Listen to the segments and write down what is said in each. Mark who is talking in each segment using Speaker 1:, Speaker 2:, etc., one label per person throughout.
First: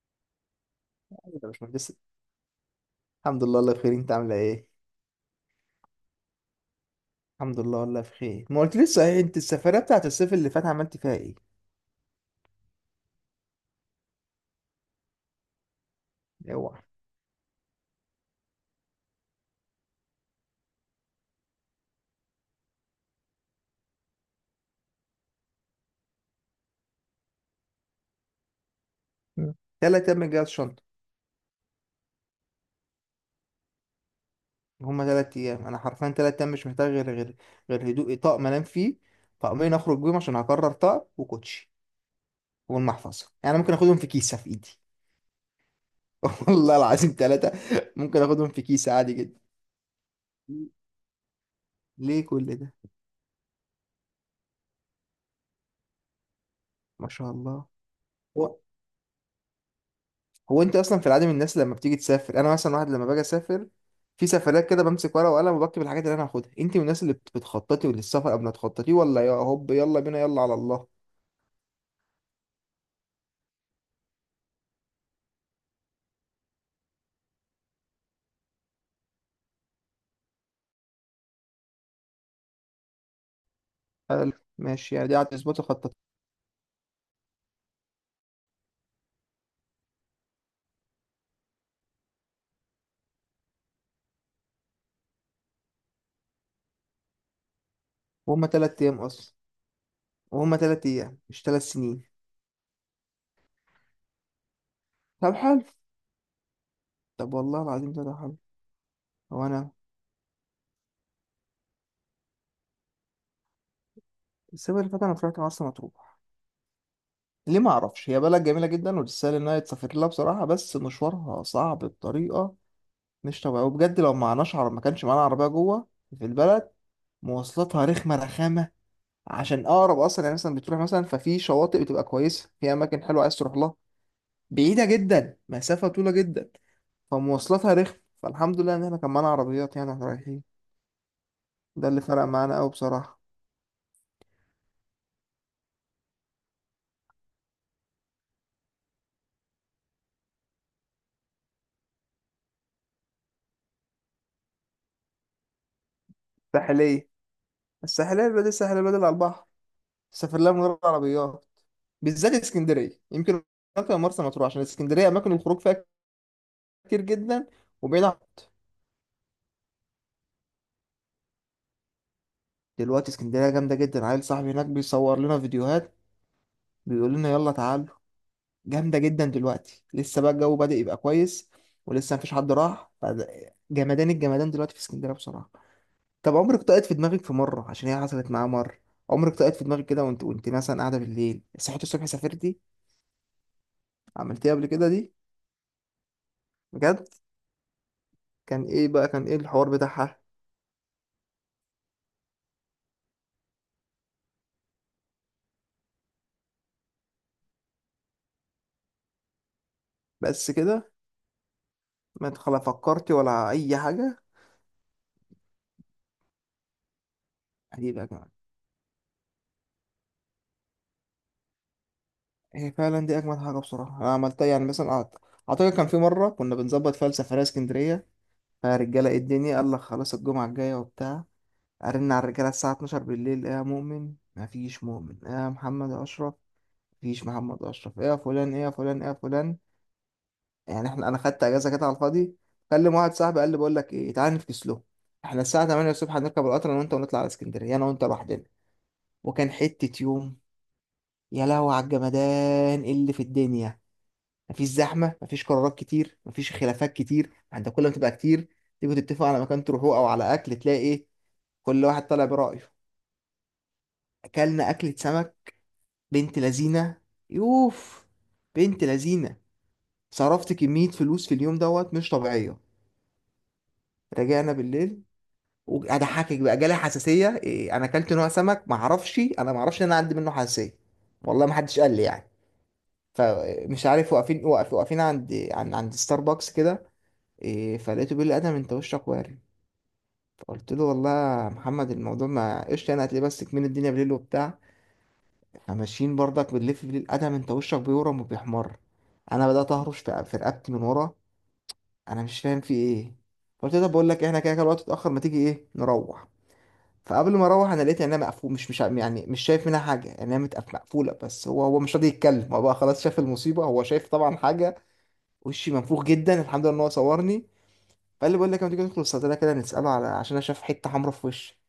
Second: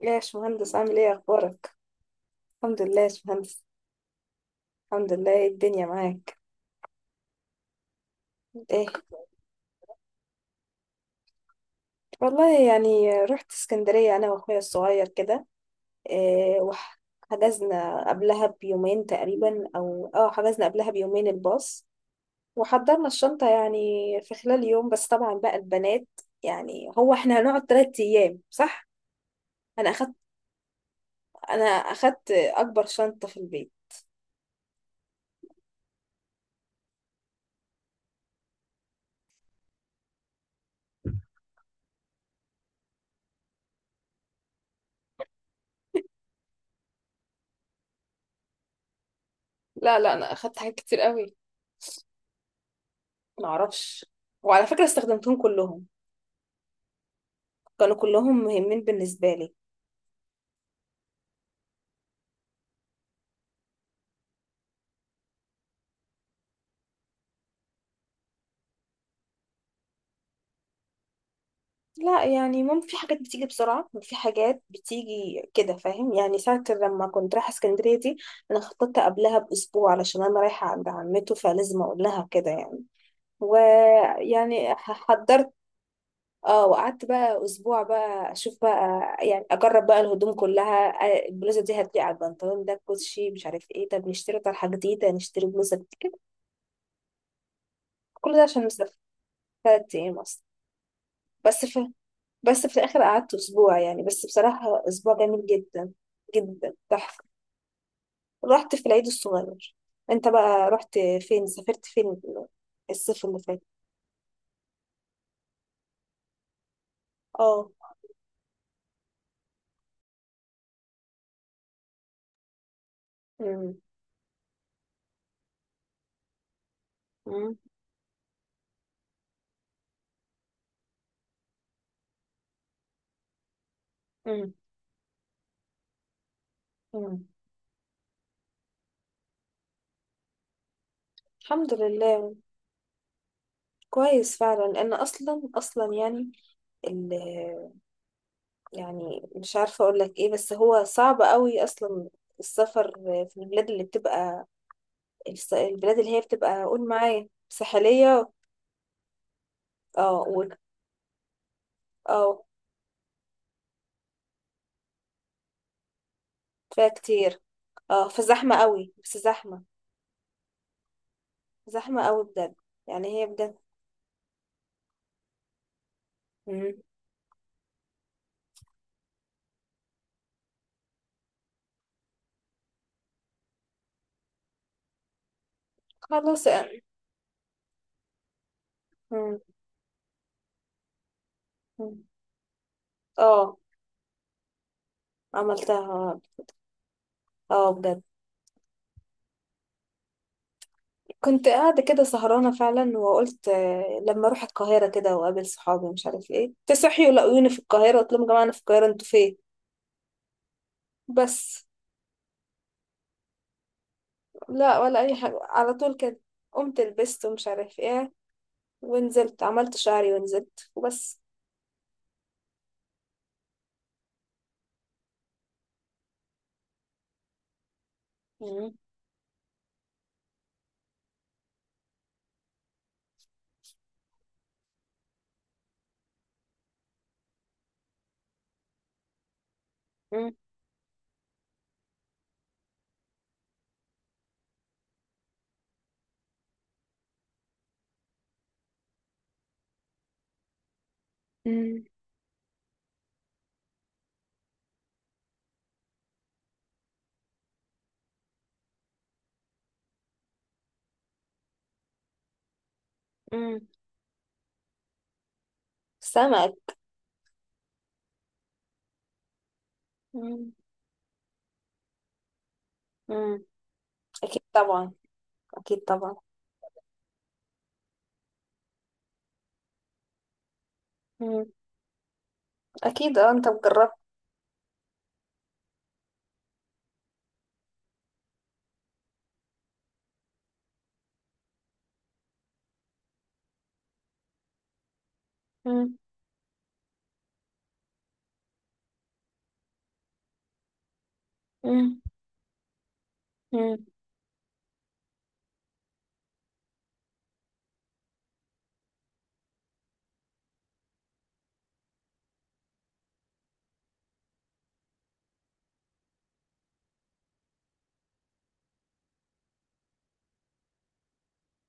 Speaker 1: يا باشمهندس عامل ايه
Speaker 2: ده مش
Speaker 1: اخبارك؟
Speaker 2: مهندس.
Speaker 1: الحمد لله يا
Speaker 2: الحمد لله،
Speaker 1: باشمهندس.
Speaker 2: الله بخير، انت عامله ايه؟
Speaker 1: الحمد لله، إيه الدنيا معاك؟
Speaker 2: الحمد لله والله بخير، ما قلت
Speaker 1: ايه؟
Speaker 2: لسه، ايه انت السفريه بتاعت الصيف اللي فات عملت فيها ايه؟
Speaker 1: والله يعني رحت اسكندرية انا واخويا الصغير كده. إيه،
Speaker 2: اوعى.
Speaker 1: وحجزنا قبلها بيومين تقريبا، او اه حجزنا قبلها بيومين الباص. وحضرنا الشنطة يعني في خلال يوم، بس طبعا بقى البنات. يعني هو احنا هنقعد تلات ايام صح؟
Speaker 2: مم.
Speaker 1: انا
Speaker 2: تلات
Speaker 1: اخدت
Speaker 2: ايام من جهاز شنطه؟
Speaker 1: انا اخدت اكبر شنطة في البيت.
Speaker 2: هما تلات ايام، انا حرفيا تلات ايام مش محتاج غير هدوء، طقم انام فيه، طقمين اخرج بيهم عشان هكرر طقم، وكوتشي والمحفظه. يعني أنا ممكن اخدهم في كيسه في ايدي. والله العظيم تلاتة، ممكن اخدهم في كيسه عادي جدا.
Speaker 1: لا لا، انا اخدت حاجات كتير قوي.
Speaker 2: ليه كل ده؟
Speaker 1: معرفش. وعلى فكرة استخدمتهم كلهم،
Speaker 2: ما شاء الله.
Speaker 1: كانوا كلهم مهمين بالنسبة لي.
Speaker 2: هو انت اصلا في العادي من الناس لما بتيجي تسافر؟ انا مثلا واحد لما باجي اسافر في سفرات كده بمسك ورقه وقلم وبكتب الحاجات اللي انا هاخدها. انت من الناس اللي بتخططي للسفر قبل ما تخططي، ولا يا هوب يلا بينا يلا على الله؟
Speaker 1: لا، يعني ممكن في حاجات بتيجي بسرعة وفي حاجات بتيجي كده، فاهم؟ يعني ساعة لما كنت رايحة اسكندرية دي، أنا خططت قبلها بأسبوع علشان أنا رايحة عند عمته، فلازم أقول لها كده يعني،
Speaker 2: حلو.
Speaker 1: ويعني
Speaker 2: ماشي، يعني دي قعدت اسبوع
Speaker 1: حضرت.
Speaker 2: تخطط
Speaker 1: اه، وقعدت بقى اسبوع بقى اشوف بقى، يعني اجرب بقى الهدوم كلها. البلوزه دي هتليق على البنطلون ده، الكوتشي مش عارف ايه، طب نشتري طرحه جديده، نشتري بلوزه كده. كل ده
Speaker 2: وهم
Speaker 1: عشان
Speaker 2: تلات
Speaker 1: مسافر
Speaker 2: ايام اصلا،
Speaker 1: ثلاث ايام اصلا.
Speaker 2: وهم تلات ايام مش تلات
Speaker 1: بس في
Speaker 2: سنين.
Speaker 1: بس في الآخر قعدت أسبوع يعني، بس بصراحة أسبوع
Speaker 2: طب
Speaker 1: جميل
Speaker 2: حلو.
Speaker 1: جدا، جدا تحفة.
Speaker 2: طب والله العظيم ده حلو.
Speaker 1: رحت في العيد
Speaker 2: هو انا،
Speaker 1: الصغير. أنت بقى رحت فين؟ سافرت فين الصيف اللي فات؟
Speaker 2: السنه اللي فاتت انا طلعت مرسى مطروح. ليه؟
Speaker 1: اه.
Speaker 2: ما اعرفش، هي بلد جميله جدا وتستاهل انها يتسافر لها بصراحه، بس مشوارها صعب بطريقه مش طبيعيه،
Speaker 1: أمم،
Speaker 2: وبجد لو معناش عرب ما كانش معانا عربيه جوه في البلد.
Speaker 1: أمم،
Speaker 2: مواصلاتها رخمة، رخامة عشان أقرب. أصلا يعني مثلا بتروح، مثلا ففي شواطئ بتبقى كويسة في أماكن حلوة عايز تروح لها،
Speaker 1: أمم،
Speaker 2: بعيدة جدا، مسافة طويلة جدا.
Speaker 1: أمم.
Speaker 2: فمواصلاتها رخمة، فالحمد لله إن إحنا كان معانا عربيات يعني وإحنا رايحين.
Speaker 1: الحمد
Speaker 2: ده اللي فرق
Speaker 1: لله.
Speaker 2: معانا أوي بصراحة.
Speaker 1: كويس فعلا، لأن أصلا أصلا يعني ال يعني مش عارفة أقول لك إيه، بس هو صعب قوي أصلا السفر في البلاد اللي بتبقى، البلاد اللي هي بتبقى، قول
Speaker 2: الساحلية،
Speaker 1: معايا
Speaker 2: الساحلية
Speaker 1: ساحلية.
Speaker 2: البلد، الساحلية البلد على البحر
Speaker 1: اه
Speaker 2: سافر لها من غير عربيات، بالذات
Speaker 1: اه
Speaker 2: اسكندرية يمكن أكتر من مرسى مطروح، عشان اسكندرية أماكن الخروج فيها
Speaker 1: فيها
Speaker 2: كتير
Speaker 1: كتير.
Speaker 2: جدا. وبعيد
Speaker 1: اه،
Speaker 2: عن-
Speaker 1: فزحمة قوي، بس زحمة، زحمة قوي بجد. يعني
Speaker 2: دلوقتي
Speaker 1: هي
Speaker 2: اسكندرية
Speaker 1: بجد.
Speaker 2: جامدة جدا، عيل صاحبي هناك بيصور لنا فيديوهات،
Speaker 1: مم.
Speaker 2: بيقول لنا يلا تعال. جامدة جدا دلوقتي، لسه بقى الجو بدأ يبقى كويس، ولسه مفيش حد راح. جمدان الجمدان دلوقتي في اسكندرية بصراحة. طب
Speaker 1: خلاص
Speaker 2: عمرك
Speaker 1: يعني.
Speaker 2: طقت في دماغك في مرة؟ عشان هي حصلت معايا مرة. عمرك
Speaker 1: مم.
Speaker 2: طقت في دماغك كده وانت، وانت مثلا قاعدة بالليل صحيت
Speaker 1: مم.
Speaker 2: الصبح سافرتي،
Speaker 1: اه،
Speaker 2: عملتيها قبل كده دي؟
Speaker 1: عملتها.
Speaker 2: بجد؟
Speaker 1: اه بجد.
Speaker 2: كان ايه بقى، كان ايه الحوار بتاعها؟
Speaker 1: كنت قاعدة كده سهرانة فعلا، وقلت لما اروح القاهرة كده واقابل صحابي مش عارف ايه، تصحي ولاقوني في القاهرة، قلت لهم يا جماعة انا في القاهرة انتوا فين.
Speaker 2: بس كده،
Speaker 1: بس.
Speaker 2: ما تخلا فكرتي ولا أي حاجة؟
Speaker 1: لا ولا اي حاجة على طول كده. قمت لبست ومش عارف
Speaker 2: عجيبة يا
Speaker 1: ايه،
Speaker 2: جماعة.
Speaker 1: ونزلت عملت شعري ونزلت وبس.
Speaker 2: هي فعلا دي أجمد حاجة بصراحة أنا عملتها. يعني مثلا أعتقد كان في مرة كنا بنظبط فيها السفرية اسكندرية،
Speaker 1: مم.
Speaker 2: فالرجالة ايه الدنيا، قال لك خلاص الجمعة الجاية وبتاع. ارن على الرجاله الساعه 12 بالليل، ايه يا مؤمن؟ مفيش مؤمن. ايه يا محمد يا اشرف؟ مفيش محمد اشرف. ايه يا فلان، ايه يا فلان، ايه يا فلان؟
Speaker 1: مم.
Speaker 2: يعني احنا، انا خدت اجازه كده على الفاضي، كلم واحد صاحبي قال لي بقول لك ايه، تعالى نفكس له، احنا الساعه 8 الصبح هنركب القطر انا وانت ونطلع على اسكندريه انا وانت لوحدنا. وكان حته يوم، يا لهوي على
Speaker 1: مم.
Speaker 2: الجمدان، إيه اللي في الدنيا، مفيش زحمه، مفيش قرارات كتير، مفيش خلافات كتير، انت كل ما تبقى كتير تيجوا تتفقوا على مكان تروحوه او على اكل، تلاقي ايه كل واحد طالع برأيه.
Speaker 1: مم.
Speaker 2: اكلنا اكلة سمك بنت
Speaker 1: سمك.
Speaker 2: لذينة. يوف، بنت لذينة.
Speaker 1: مم.
Speaker 2: صرفت كمية فلوس في اليوم دوت مش طبيعية.
Speaker 1: مم. أكيد
Speaker 2: رجعنا
Speaker 1: طبعا.
Speaker 2: بالليل،
Speaker 1: أكيد طبعا.
Speaker 2: وأضحكك بقى جالي حساسية. إيه، أنا أكلت نوع سمك معرفش، أنا معرفش إن أنا عندي منه حساسية، والله
Speaker 1: مم.
Speaker 2: محدش قال لي يعني.
Speaker 1: أكيد أه، أنت
Speaker 2: فمش
Speaker 1: مجربت.
Speaker 2: عارف واقفين، واقفين عند عند ستاربكس كده. إيه، فلقيته بيقول لي أدم أنت وشك وارم. فقلت له والله يا محمد الموضوع ما قشطة، أنا هتلاقيه بس كمين، الدنيا بالليل وبتاع. احنا
Speaker 1: مم.
Speaker 2: ماشيين برضك بنلف بيه القدم، انت وشك بيورم وبيحمر. انا بدات اهرش في رقبتي من ورا.
Speaker 1: مم.
Speaker 2: انا مش فاهم في ايه. قلت
Speaker 1: مم.
Speaker 2: ده بقول لك احنا كده كده الوقت اتاخر، ما تيجي ايه نروح. فقبل ما اروح انا لقيت عينيها مقفول، مش يعني مش شايف منها حاجه، عينيها مقفوله، بس هو مش راضي يتكلم، هو بقى خلاص شاف المصيبه، هو شايف طبعا حاجه. وشي منفوخ جدا، الحمد لله ان هو صورني. فقال لي بقول لك ما تيجي ندخل الصيدليه كده نساله، على عشان انا شايف حته حمراء في وشي.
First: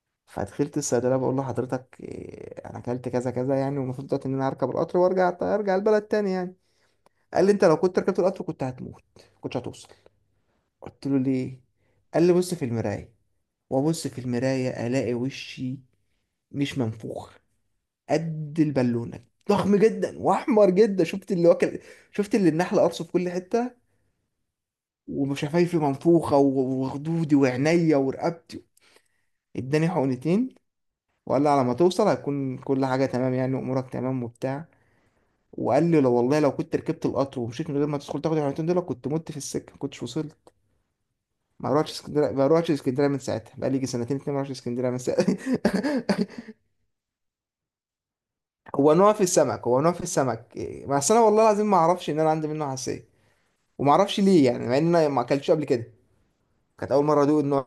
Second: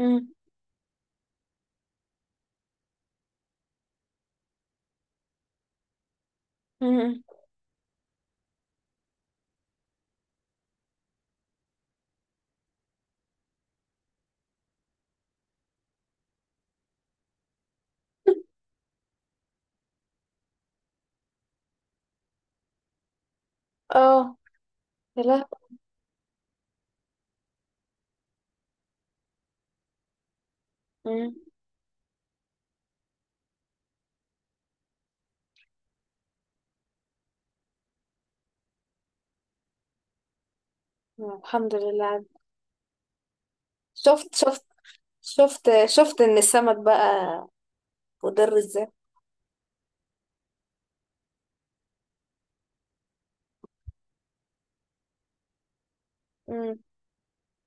Speaker 1: مم.
Speaker 2: فدخلت الصيدليه بقول له حضرتك إيه، انا اكلت كذا كذا يعني والمفروض دلوقتي ان انا هركب القطر وارجع، ارجع البلد تاني يعني.
Speaker 1: مم.
Speaker 2: قال لي انت لو كنت ركبت القطر كنت هتموت، كنتش هتوصل. قلت له ليه؟ قال لي بص في المرايه. وابص في المرايه الاقي وشي مش منفوخ، قد البالونه، ضخم جدا واحمر جدا. شفت اللي واكل، شفت اللي النحل قرصه في كل حته.
Speaker 1: اه. يا لهوي.
Speaker 2: وشفايفي منفوخه وخدودي وعينيا ورقبتي. اداني حقنتين
Speaker 1: مم.
Speaker 2: وقال لي على ما توصل هتكون كل حاجه تمام يعني وامورك تمام وبتاع. وقال لي لو، والله لو كنت ركبت القطر ومشيت من غير ما تدخل تاخد الحاجتين دول كنت مت في السكه، ما كنتش وصلت. ما
Speaker 1: الحمد
Speaker 2: روحتش
Speaker 1: لله.
Speaker 2: اسكندريه، ما روحتش اسكندريه من ساعتها، بقى لي يجي سنتين
Speaker 1: شفت،
Speaker 2: اتنين ما روحتش
Speaker 1: شفت،
Speaker 2: اسكندريه من ساعتها.
Speaker 1: شفت، شفت ان السمك بقى مضر ازاي؟
Speaker 2: هو نوع في السمك، هو نوع في السمك، إيه، بس انا والله العظيم ما اعرفش ان انا عندي منه حساسيه، وما اعرفش ليه يعني، مع ان انا ما اكلتش قبل كده،
Speaker 1: مم.
Speaker 2: كانت اول مره ادوق النوع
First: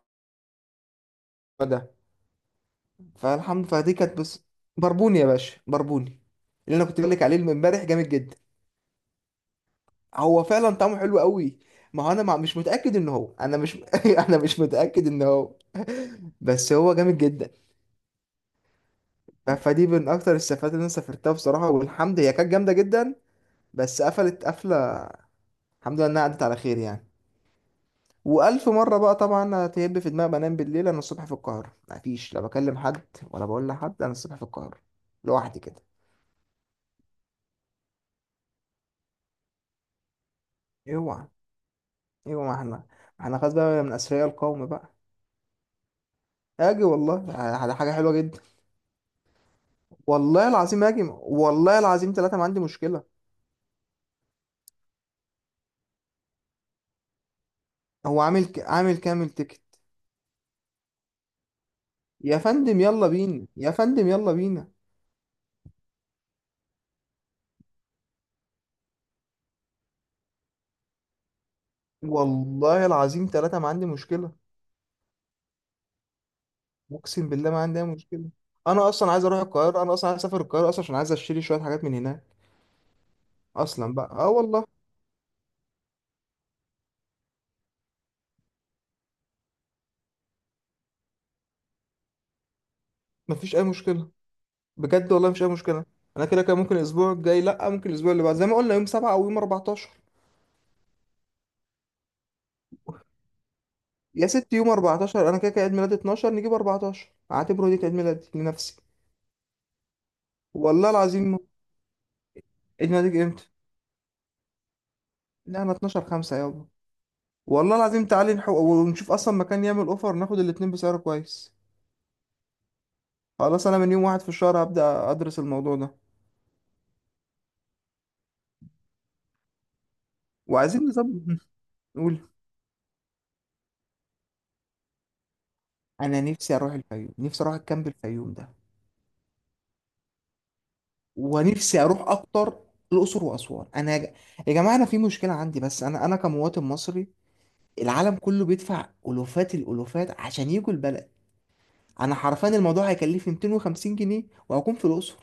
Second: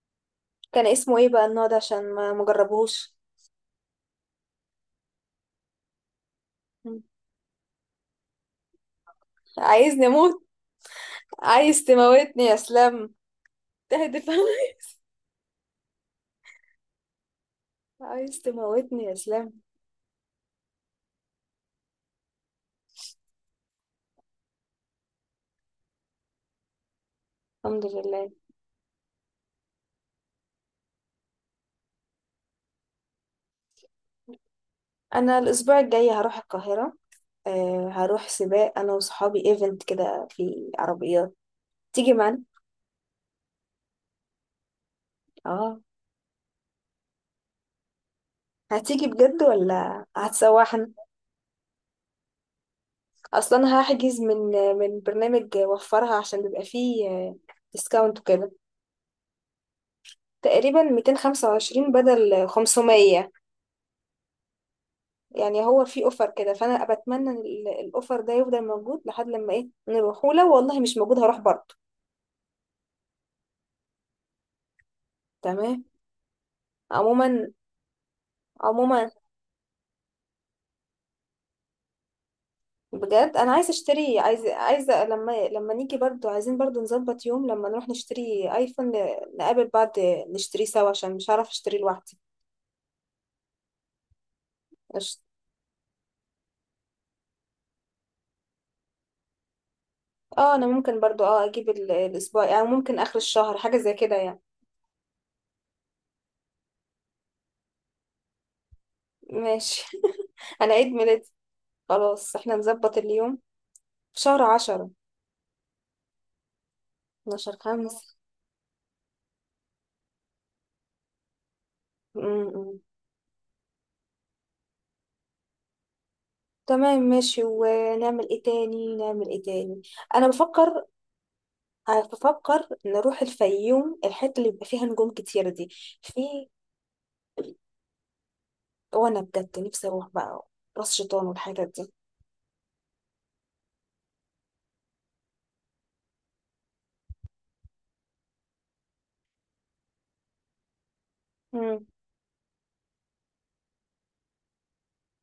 Speaker 1: كان اسمه ايه بقى النوع ده
Speaker 2: ده.
Speaker 1: عشان ما مجربهوش؟
Speaker 2: فالحمد، فدي كانت بس بربوني يا باشا، بربوني، اللي انا كنت
Speaker 1: مم.
Speaker 2: بقول لك عليه من امبارح، جامد جدا.
Speaker 1: عايزني
Speaker 2: هو
Speaker 1: اموت؟
Speaker 2: فعلا طعمه حلو قوي.
Speaker 1: عايز
Speaker 2: ما هو انا
Speaker 1: تموتني يا
Speaker 2: مش متاكد ان
Speaker 1: اسلام.
Speaker 2: هو، انا مش
Speaker 1: تهدف.
Speaker 2: انا مش متاكد ان هو. بس هو جامد جدا.
Speaker 1: عايز تموتني يا اسلام.
Speaker 2: فدي من اكتر السفرات اللي انا سافرتها بصراحه، والحمد، هي كانت جامده جدا، بس قفلت قفله، الحمد لله انها عدت على خير يعني.
Speaker 1: الحمد لله.
Speaker 2: والف مره بقى طبعا هتهب في دماغي، بنام بالليل انا الصبح في القاهره، مفيش لا بكلم حد ولا بقول لحد انا الصبح في القاهره،
Speaker 1: انا
Speaker 2: لوحدي
Speaker 1: الاسبوع
Speaker 2: كده.
Speaker 1: الجاي هروح القاهرة. آه، هروح سباق انا وصحابي، ايفنت كده في
Speaker 2: اوعى،
Speaker 1: عربيات. تيجي
Speaker 2: اوعى،
Speaker 1: معانا؟
Speaker 2: ما احنا خلاص بقى من اثرياء القوم بقى.
Speaker 1: اه.
Speaker 2: اجي والله، حاجه حلوه جدا.
Speaker 1: هتيجي بجد ولا
Speaker 2: والله العظيم
Speaker 1: هتسوحنا؟
Speaker 2: هاجم، والله العظيم ثلاثة ما عندي مشكلة.
Speaker 1: اصلا هحجز من برنامج وفرها عشان بيبقى فيه ديسكاونت
Speaker 2: هو عامل
Speaker 1: وكده،
Speaker 2: عامل كامل تيكت.
Speaker 1: تقريبا 225
Speaker 2: يا
Speaker 1: بدل
Speaker 2: فندم يلا
Speaker 1: 500،
Speaker 2: بينا، يا فندم يلا بينا.
Speaker 1: يعني هو في اوفر كده، فانا بتمنى إن الاوفر ده يفضل موجود لحد لما ايه نروح، ولو والله مش موجود هروح برضه.
Speaker 2: والله العظيم ثلاثة ما عندي مشكلة.
Speaker 1: تمام.
Speaker 2: أقسم بالله
Speaker 1: عموما.
Speaker 2: ما عندي أي مشكلة. أنا
Speaker 1: عموما.
Speaker 2: أصلا عايز أروح القاهرة، أنا أصلا عايز أسافر القاهرة أصلا، عشان عايز أشتري شوية حاجات من هناك
Speaker 1: بجد انا عايزه
Speaker 2: أصلا بقى.
Speaker 1: اشتري،
Speaker 2: أه
Speaker 1: عايزه
Speaker 2: والله
Speaker 1: عايزه لما نيجي برضو، عايزين برضو نظبط يوم لما نروح نشتري ايفون، نقابل بعض، نشتري سوا عشان مش هعرف اشتري لوحدي.
Speaker 2: مفيش أي مشكلة، بجد
Speaker 1: أش-.
Speaker 2: والله مفيش أي مشكلة. أنا كده كده ممكن الأسبوع الجاي، لأ ممكن الأسبوع اللي بعد، زي ما قلنا يوم سبعة أو يوم 14.
Speaker 1: اه، انا ممكن برضو، اجيب الاسبوع، يعني ممكن اخر الشهر حاجه زي كده
Speaker 2: يا
Speaker 1: يعني.
Speaker 2: ست يوم 14، أنا كده كده عيد ميلادي 12، نجيب 14 أعتبره دي كعيد ميلادي لنفسي.
Speaker 1: ماشي. انا عيد
Speaker 2: والله
Speaker 1: ميلادي،
Speaker 2: العظيم.
Speaker 1: خلاص احنا
Speaker 2: عيد
Speaker 1: نظبط
Speaker 2: ميلادك
Speaker 1: اليوم،
Speaker 2: امتى؟
Speaker 1: في شهر عشرة.
Speaker 2: نعمة، 12 5 يابا.
Speaker 1: 12
Speaker 2: والله
Speaker 1: خمسة.
Speaker 2: العظيم تعالي نحو ونشوف اصلا مكان يعمل اوفر، ناخد الاتنين بسعر كويس.
Speaker 1: م- م.
Speaker 2: خلاص انا من يوم واحد في الشهر هبدأ ادرس الموضوع ده،
Speaker 1: تمام ماشي، ونعمل ايه تاني؟ نعمل ايه تاني؟ انا
Speaker 2: وعايزين
Speaker 1: بفكر.
Speaker 2: نظبط.
Speaker 1: أنا
Speaker 2: نقول،
Speaker 1: بفكر نروح الفيوم، الحتة اللي بيبقى فيها نجوم كتير دي.
Speaker 2: انا
Speaker 1: في.
Speaker 2: نفسي اروح الفيوم، نفسي اروح الكامب الفيوم ده.
Speaker 1: وأنا بجد نفسي أروح بقى راس شيطان
Speaker 2: ونفسي
Speaker 1: والحتت دي.
Speaker 2: اروح اكتر الاقصر واسوان. انا يا يا جماعه، انا في مشكله عندي، بس انا كمواطن مصري، العالم كله بيدفع الوفات الالوفات عشان يجوا البلد.
Speaker 1: مم.
Speaker 2: انا حرفيا الموضوع هيكلفني 250 جنيه وهكون في الاقصر،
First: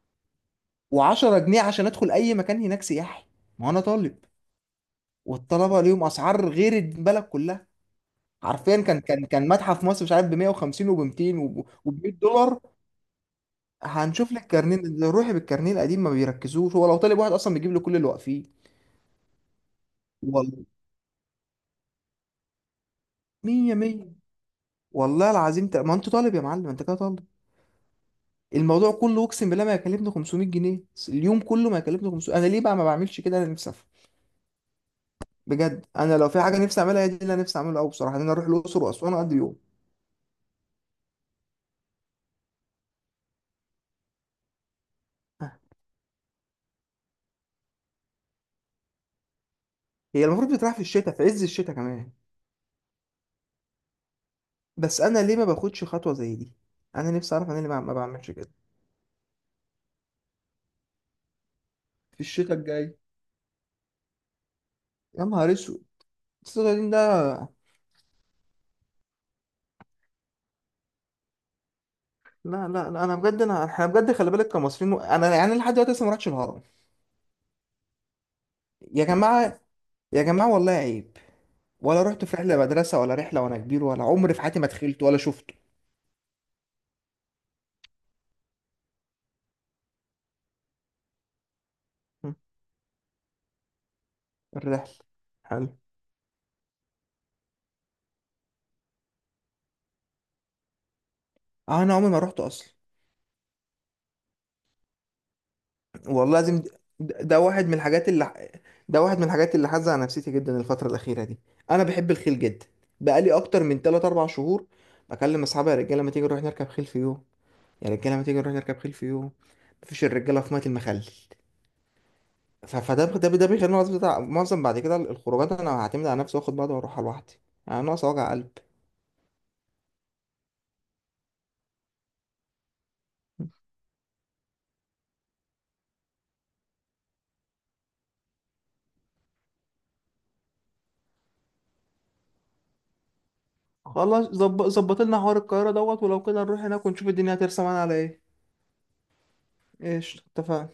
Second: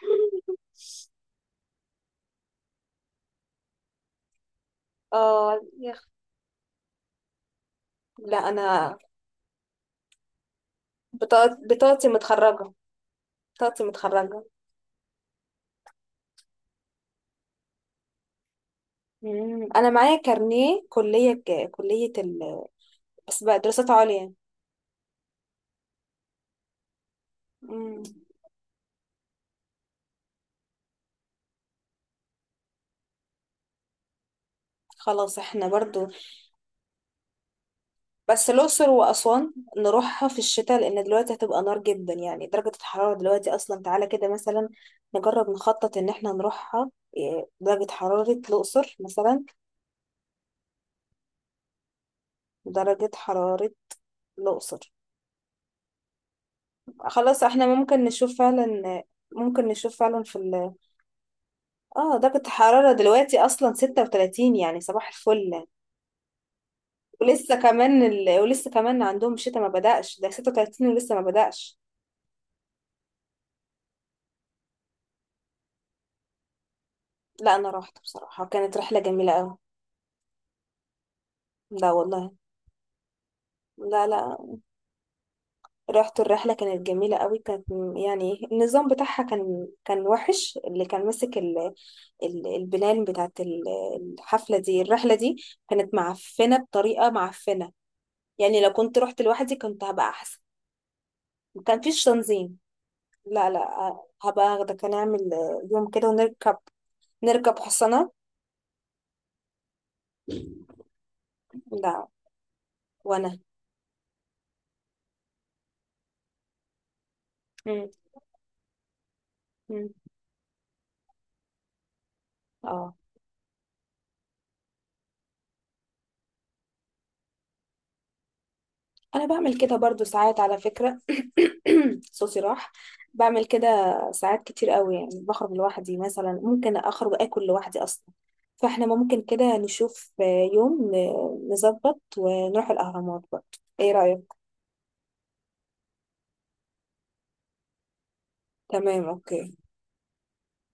Speaker 2: و10 جنيه عشان ادخل اي مكان هناك سياحي، ما انا طالب،
Speaker 1: اه،
Speaker 2: والطلبه
Speaker 1: يا
Speaker 2: ليهم
Speaker 1: أخي.
Speaker 2: اسعار غير البلد كلها.
Speaker 1: لا،
Speaker 2: حرفيا
Speaker 1: أنا
Speaker 2: كان متحف مصر مش عارف ب 150 وب 200 وب
Speaker 1: بطاقتي
Speaker 2: 100 دولار.
Speaker 1: متخرجة. بطاقتي
Speaker 2: هنشوف
Speaker 1: متخرجة.
Speaker 2: لك كارنيه، لو روحي بالكارنيه القديم ما بيركزوش، هو لو طالب واحد اصلا بيجيب له كل اللي واقفين.
Speaker 1: مم. أنا معايا
Speaker 2: والله
Speaker 1: كارنيه كلية، كلية بس بقى
Speaker 2: 100
Speaker 1: دراسات
Speaker 2: 100.
Speaker 1: عليا.
Speaker 2: والله العظيم ما انت طالب يا معلم، انت كده طالب.
Speaker 1: مم.
Speaker 2: الموضوع كله اقسم بالله ما يكلفني 500 جنيه، اليوم كله ما يكلفني 500. انا ليه بقى ما بعملش كده؟ انا نفسي أفهم.
Speaker 1: خلاص احنا
Speaker 2: بجد
Speaker 1: برضو،
Speaker 2: انا لو في حاجه نفسي اعملها هي دي اللي انا نفسي اعملها قوي بصراحه، ان انا اروح
Speaker 1: بس
Speaker 2: الاقصر
Speaker 1: الأقصر
Speaker 2: واسوان اقضي
Speaker 1: وأسوان
Speaker 2: يوم.
Speaker 1: نروحها في الشتاء، لأن دلوقتي هتبقى نار جدا، يعني درجة الحرارة دلوقتي أصلا، تعالى كده مثلا نجرب نخطط إن احنا نروحها. درجة حرارة الأقصر مثلا،
Speaker 2: هي المفروض بتتراح في الشتاء، في عز الشتاء كمان.
Speaker 1: درجة حرارة الأقصر.
Speaker 2: بس انا ليه ما باخدش خطوه زي دي؟ انا نفسي
Speaker 1: خلاص
Speaker 2: اعرف انا
Speaker 1: احنا
Speaker 2: ليه ما
Speaker 1: ممكن
Speaker 2: بعملش
Speaker 1: نشوف
Speaker 2: كده.
Speaker 1: فعلا، ممكن نشوف فعلا في ال اه
Speaker 2: في
Speaker 1: درجة
Speaker 2: الشتاء
Speaker 1: الحرارة
Speaker 2: الجاي.
Speaker 1: دلوقتي أصلا 36، يعني صباح
Speaker 2: يا نهار
Speaker 1: الفل.
Speaker 2: اسود، الصغيرين ده.
Speaker 1: ولسه كمان ولسه كمان عندهم شتاء ما بدأش، ده 36 ولسه ما بدأش.
Speaker 2: لا لا لا، انا بجد انا، احنا بجد خلي بالك كمصريين، انا يعني لحد دلوقتي لسه ما رحتش الهرم.
Speaker 1: لا، أنا روحت بصراحة، كانت رحلة
Speaker 2: يا
Speaker 1: جميلة أوي.
Speaker 2: جماعه، يا جماعه والله عيب.
Speaker 1: لا
Speaker 2: ولا رحت
Speaker 1: والله.
Speaker 2: في رحله مدرسه ولا رحله وانا كبير، ولا
Speaker 1: لا
Speaker 2: عمري
Speaker 1: لا،
Speaker 2: في حياتي ما دخلت ولا شفته.
Speaker 1: رحت الرحلة كانت جميلة قوي، كانت يعني النظام بتاعها كان وحش، اللي كان ماسك
Speaker 2: هم،
Speaker 1: البلان بتاعت الحفلة دي
Speaker 2: الرحله.
Speaker 1: الرحلة دي،
Speaker 2: حلو،
Speaker 1: كانت معفنة بطريقة معفنة، يعني لو كنت رحت لوحدي كنت هبقى أحسن، ما كان
Speaker 2: انا
Speaker 1: فيش
Speaker 2: عمري ما رحت
Speaker 1: تنظيم.
Speaker 2: اصلا.
Speaker 1: لا لا، هبقى أخدك، هنعمل يوم كده
Speaker 2: والله
Speaker 1: ونركب،
Speaker 2: لازم، ده
Speaker 1: نركب
Speaker 2: واحد من الحاجات
Speaker 1: حصنة.
Speaker 2: اللي، ده واحد من الحاجات اللي حازه على نفسيتي جدا الفترة الأخيرة دي. أنا
Speaker 1: لا.
Speaker 2: بحب الخيل جدا، بقالي
Speaker 1: وأنا.
Speaker 2: أكتر من 3 4 شهور بكلم أصحابي يا رجالة ما تيجي نروح نركب خيل في يوم. يا
Speaker 1: مم.
Speaker 2: رجالة ما تيجي نروح نركب خيل في يوم.
Speaker 1: مم.
Speaker 2: مفيش، الرجالة في مية المخلل.
Speaker 1: اه،
Speaker 2: فده ده ده بيخليني معظم بتاع، معظم بعد كده الخروجات أنا هعتمد على نفسي وآخد بعض وأروح لوحدي، يعني ناقص وجع قلب.
Speaker 1: انا بعمل كده برضو ساعات على فكرة. صوصي راح. بعمل كده ساعات كتير قوي، يعني بخرج لوحدي مثلا، ممكن اخرج اكل لوحدي اصلا. فاحنا ممكن كده نشوف يوم نظبط ونروح الاهرامات برضو، ايه رأيك؟
Speaker 2: خلاص، ظبط ظبط لنا حوار القاهرة دوت، ولو كده نروح هناك ونشوف الدنيا هترسم معانا على إيه.
Speaker 1: تمام اوكي.
Speaker 2: إيش اتفقنا؟